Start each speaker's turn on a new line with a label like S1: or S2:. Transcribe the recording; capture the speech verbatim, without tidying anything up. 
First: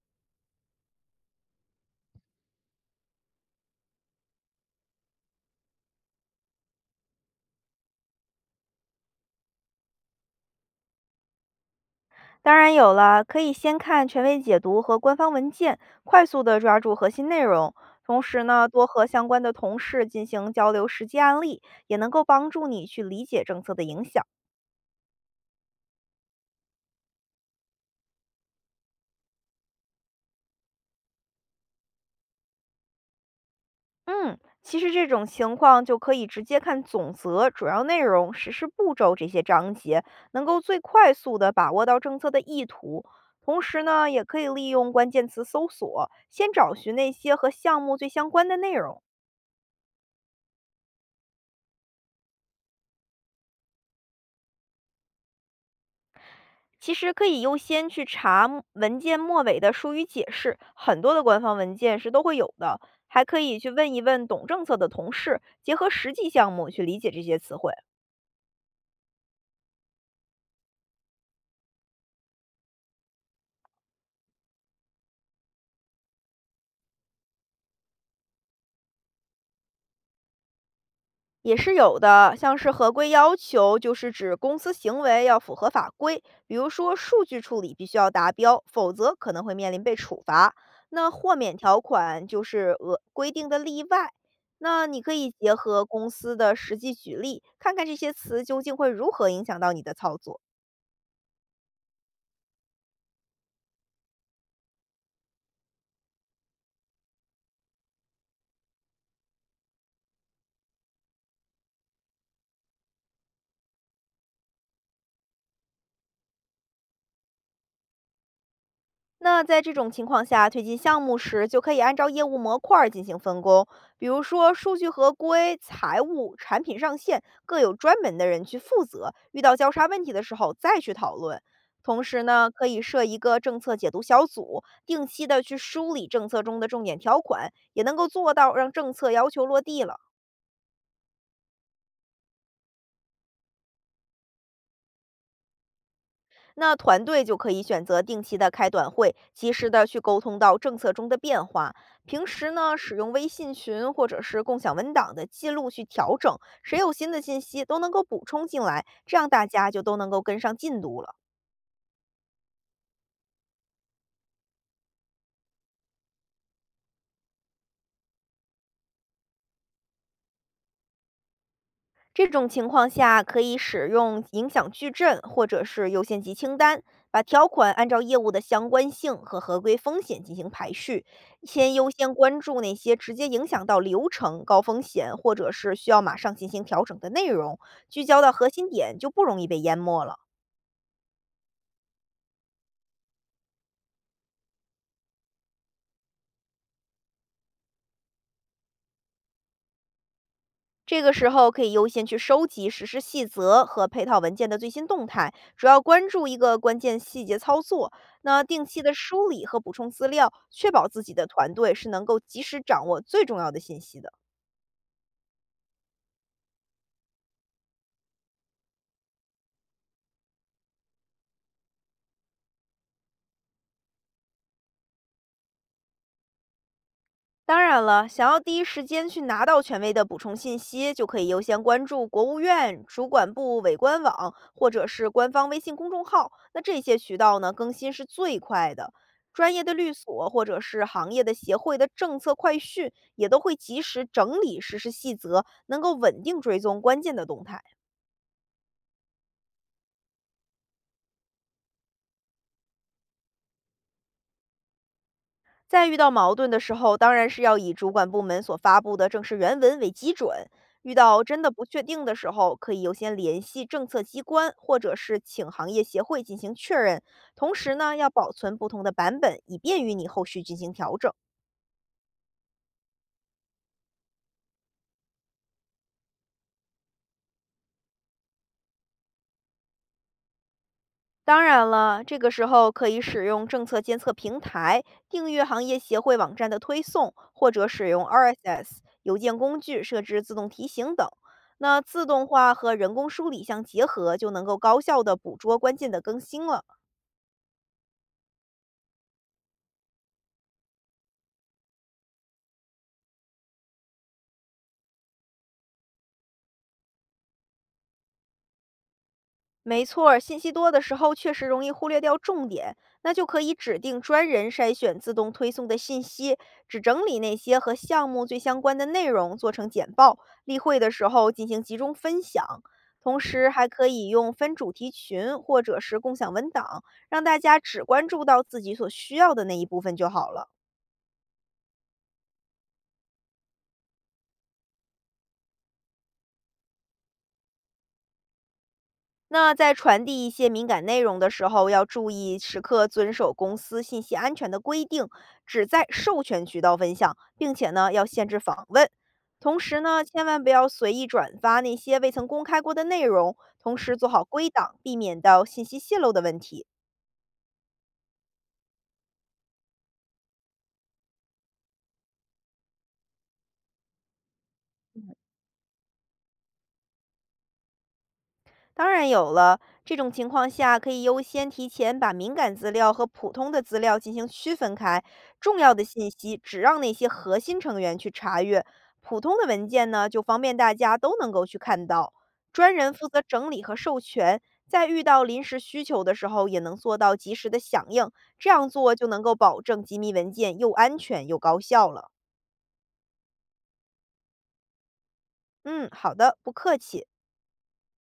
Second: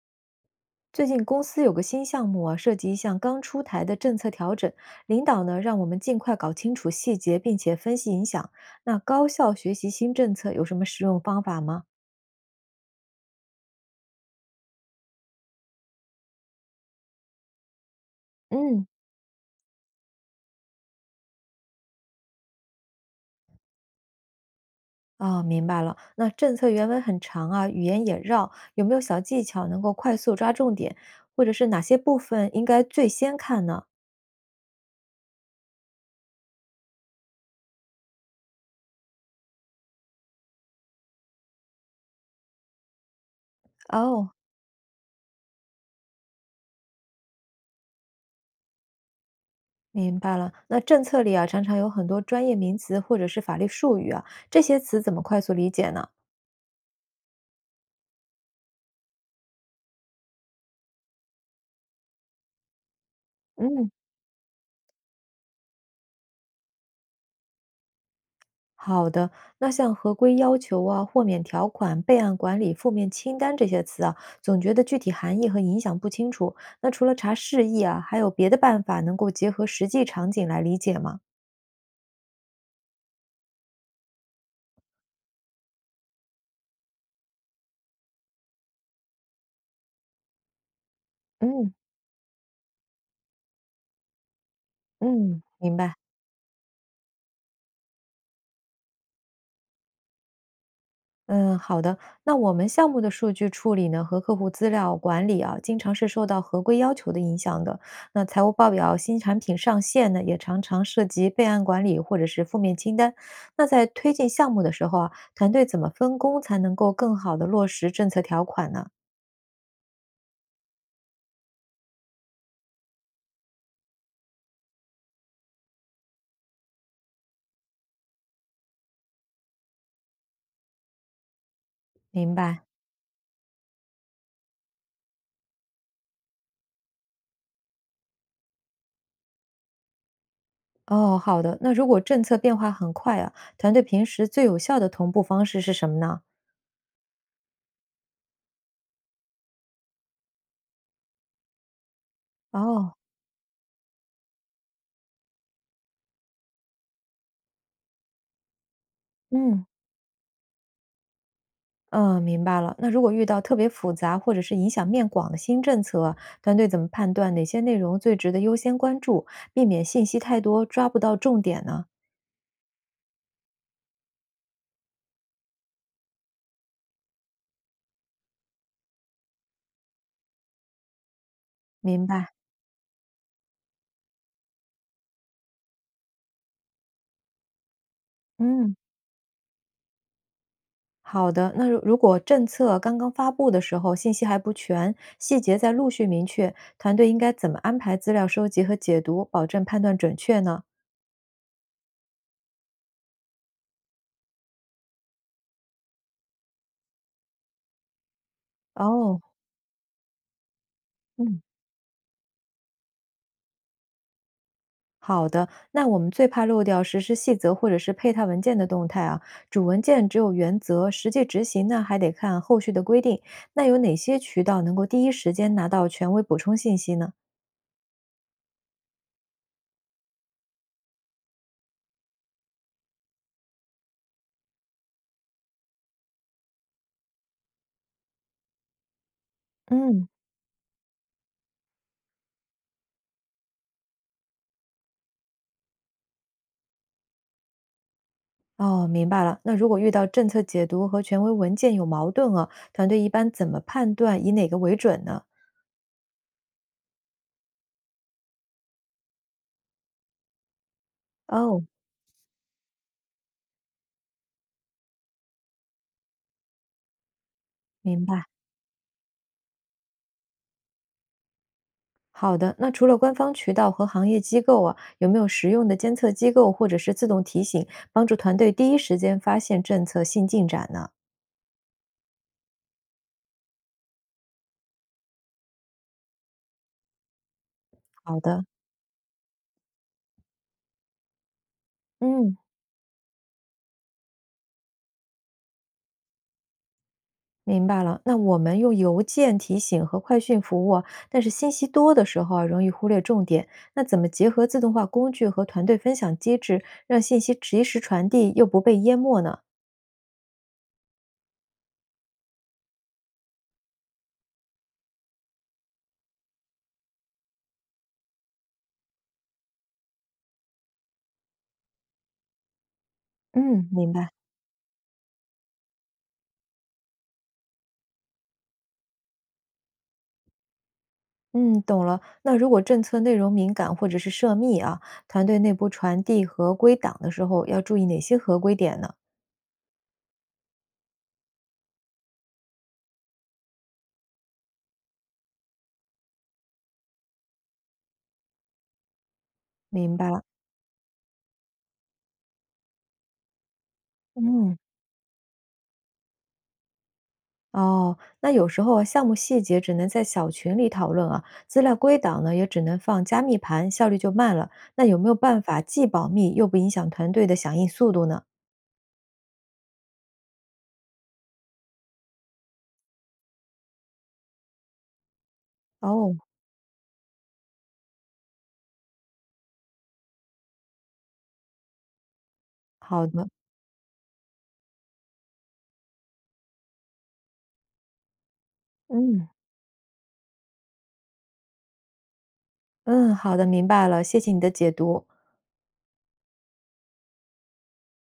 S1: 最近公司有个新项目啊，涉及一项刚出台的政策调整，领导呢让我们尽快搞清楚细节，并且分析影响。那高效学习新政策有什么实用方法吗？
S2: 当然有了，可以先看权威解读和官方文件，快速的抓住核心内容。同时呢，
S1: 嗯，
S2: 多和相关的同事进行交流实际案例，也能够帮助你去理解政策的影响。
S1: 哦，明白了。那政策原文很长啊，语言也绕，有没有小技巧能够快速抓重点，或者是哪些部分应该最先看呢？
S2: 嗯，其实这种情况就可以直接看总则、主要内容、实施步骤这些章节，能够最快速的把握到政策的意图。同时呢，也
S1: 哦，
S2: 可以利用关键词搜索，先找寻那些和项目最相关的内容。
S1: 明白了。那政策里啊，常常有很多专业名词或者是法律术语啊，这些词怎么快速理解呢？
S2: 其实可以优先去查末文件末尾的术语解释，很多的官方文件是都会有的。还可以去
S1: 嗯
S2: 问一问懂政策的同事，结合实际项目去理解这些词汇。
S1: 好的，那像合规要求啊、豁免条款、备案管理、负面清单这些词啊，总觉得具体含义和影响不清楚。那除了查释义啊，还有别的办法能够结合实际场景来理解吗？
S2: 也是有的，像是合规要求，就是指公司行为要符合法规，比如说数据处理必须要达标，否则可能会面临被处罚。那豁免
S1: 嗯，
S2: 条款就是额规定的例外。那你可以
S1: 嗯，
S2: 结
S1: 明
S2: 合
S1: 白。
S2: 公司的实际举例，看看这些词究竟会如何影响到你的操作。
S1: 嗯，好的。那我们项目的数据处理呢和客户资料管理啊，经常是受到合规要求的影响的。那财务报表、新产品上线呢，也常常涉及备案管理或者是负面清单。那在推进项目的时候啊，团队怎么分工才能够更好的落实政策条款呢？
S2: 那在这种情况下，推进项目时就可以按照业务模块儿进行分工，比如说数据合规、财务、产品上线各有专门的人去负责，遇到交叉问题的时候再去讨论。同时
S1: 明
S2: 呢，
S1: 白。
S2: 可以设一个政策解读小组，定期的去梳理政策中的重点条款，也能够做到让政策要求落地了。
S1: 哦，好的。那如果政策变化很快啊，团队平时最有效的同步方式是什么呢？
S2: 那团队就可以选择定期的开短会，及时的去沟通到政策中的变化。平时呢，
S1: 哦，
S2: 使用微信群或者是共享文档的记录去调整，谁有新的信息都能够补充进来，这样大
S1: 嗯。
S2: 家就都能够跟上进度了。
S1: 嗯，明白了。那如果遇到特别复杂或者是影响面广的新政策啊团队怎么判断哪些内容最值得优先关注，避免信息太多抓不到重点呢？
S2: 这种情况下，可以使用影响矩阵或者是优先级清单，把条款按照业务的相关性和合规风险进行排序，先优
S1: 明
S2: 先
S1: 白。
S2: 关注那些直接影响到流程、高风险或者是需要马上进行调整的内容，聚焦到核心
S1: 嗯，
S2: 点，就不容易被淹没了。
S1: 好的。那如如果政策刚刚发布的时候信息还不全，细节在陆续明确，团队应该怎么安排资料收集和解读，保证判断准确呢？
S2: 这个时候可以优先去收集实施细则和配套文件的最新动态，主要关注一个关键细节操作。那定期的
S1: 哦，
S2: 梳理和补充资料，确保自己的
S1: 嗯。
S2: 团队是能够及时掌握最重要的信息的。
S1: 好的，那我们最怕漏掉实施细则或者是配套文件的动态啊。主文件只有原则，实际执行呢还得看后续的规定。那有哪些渠道能够第一时间拿到权威补充信息呢？
S2: 当然了，想要第一时间去拿到权威的补充信息，就可以优先关注国务院、主管部委官网或者是官方微信公众号。那这些渠道呢，更新是最快的。专业的律
S1: 嗯，
S2: 所或者是行业的协会的政策快讯，也都会及时整理实施细则，能够稳定追踪关键的动态。
S1: 哦，明白了。那如果遇到政策解读和权威文件有矛盾啊，团队一般怎么判断，以哪个为准呢？
S2: 在遇到矛盾的时候，当然是要以主管部门所发布的正式原文为基准。遇到真的不
S1: 哦，
S2: 确定的时候，可以优先联系政策机关或者是请行业协会进行确认。同时呢，
S1: 明
S2: 要
S1: 白。
S2: 保存不同的版本，以便于你后续进行调整。
S1: 好的，那除了官方渠道和行业机构啊，有没有实用的监测机构或者是自动提醒，帮助团队第一时间发现政策新进展呢？
S2: 当然了，这个时候可以使用政策监测平台，订阅行业协会网站的推送，或者使用
S1: 好的，
S2: R S S 邮件工具设置自动提醒等。那自动
S1: 嗯，
S2: 化和人工梳理相结合，就能够高效的捕捉关键的更新了。
S1: 明白了。那我们用邮件提醒和快讯服务啊但是信息多的时候啊，容易忽略重点。那怎么结合自动化工具和团队分享机制，让信息及时传递又不被淹没呢？
S2: 没错儿信息多的时候确实容易忽略掉重点，那就可以指定专人筛选自动推送的信息，只整理那些和项目最相关的内容，做成简报。例会的时候进行集中分享，同时还
S1: 嗯，
S2: 可
S1: 明
S2: 以
S1: 白。
S2: 用分主题群或者是共享文档，让大家只关注到自己所需要的那一部分就好了。
S1: 嗯，懂了。那如果政策内容敏感或者是涉密啊，团队内部传递合规档的时候要注意哪些合规点呢？
S2: 那在传递一些敏感内容的时候，要注意时刻遵守公司信息安全的规定，只在授权渠道分享，并且呢要限制访问。同时
S1: 明
S2: 呢，
S1: 白了。
S2: 千万不要随意转发那些未曾公开过的内容，同时做好归
S1: 嗯，
S2: 档，避免到信息泄露的问题。
S1: 哦，那有时候啊项目细节只能在小群里讨论啊，资料归档呢也只能放加密盘，效率就慢了。那有没有办法既保密又不影响团队的响应速度呢？
S2: 当然有了，这种情况下可以优先提前把敏感资料和普通的资料进行区分开，重要的信
S1: 哦，
S2: 息只让那些核心成员去查阅，普通的文件呢就方便大家都能够去看到。专人负
S1: 好
S2: 责
S1: 的，
S2: 整理和授权，在遇到临时需求的时候也能做到及时的响应，这样做就能
S1: 嗯
S2: 够保证机密文件又安全又高效了。
S1: 嗯，好的，明白了，谢谢你的解读。
S2: 嗯，好的，不客气。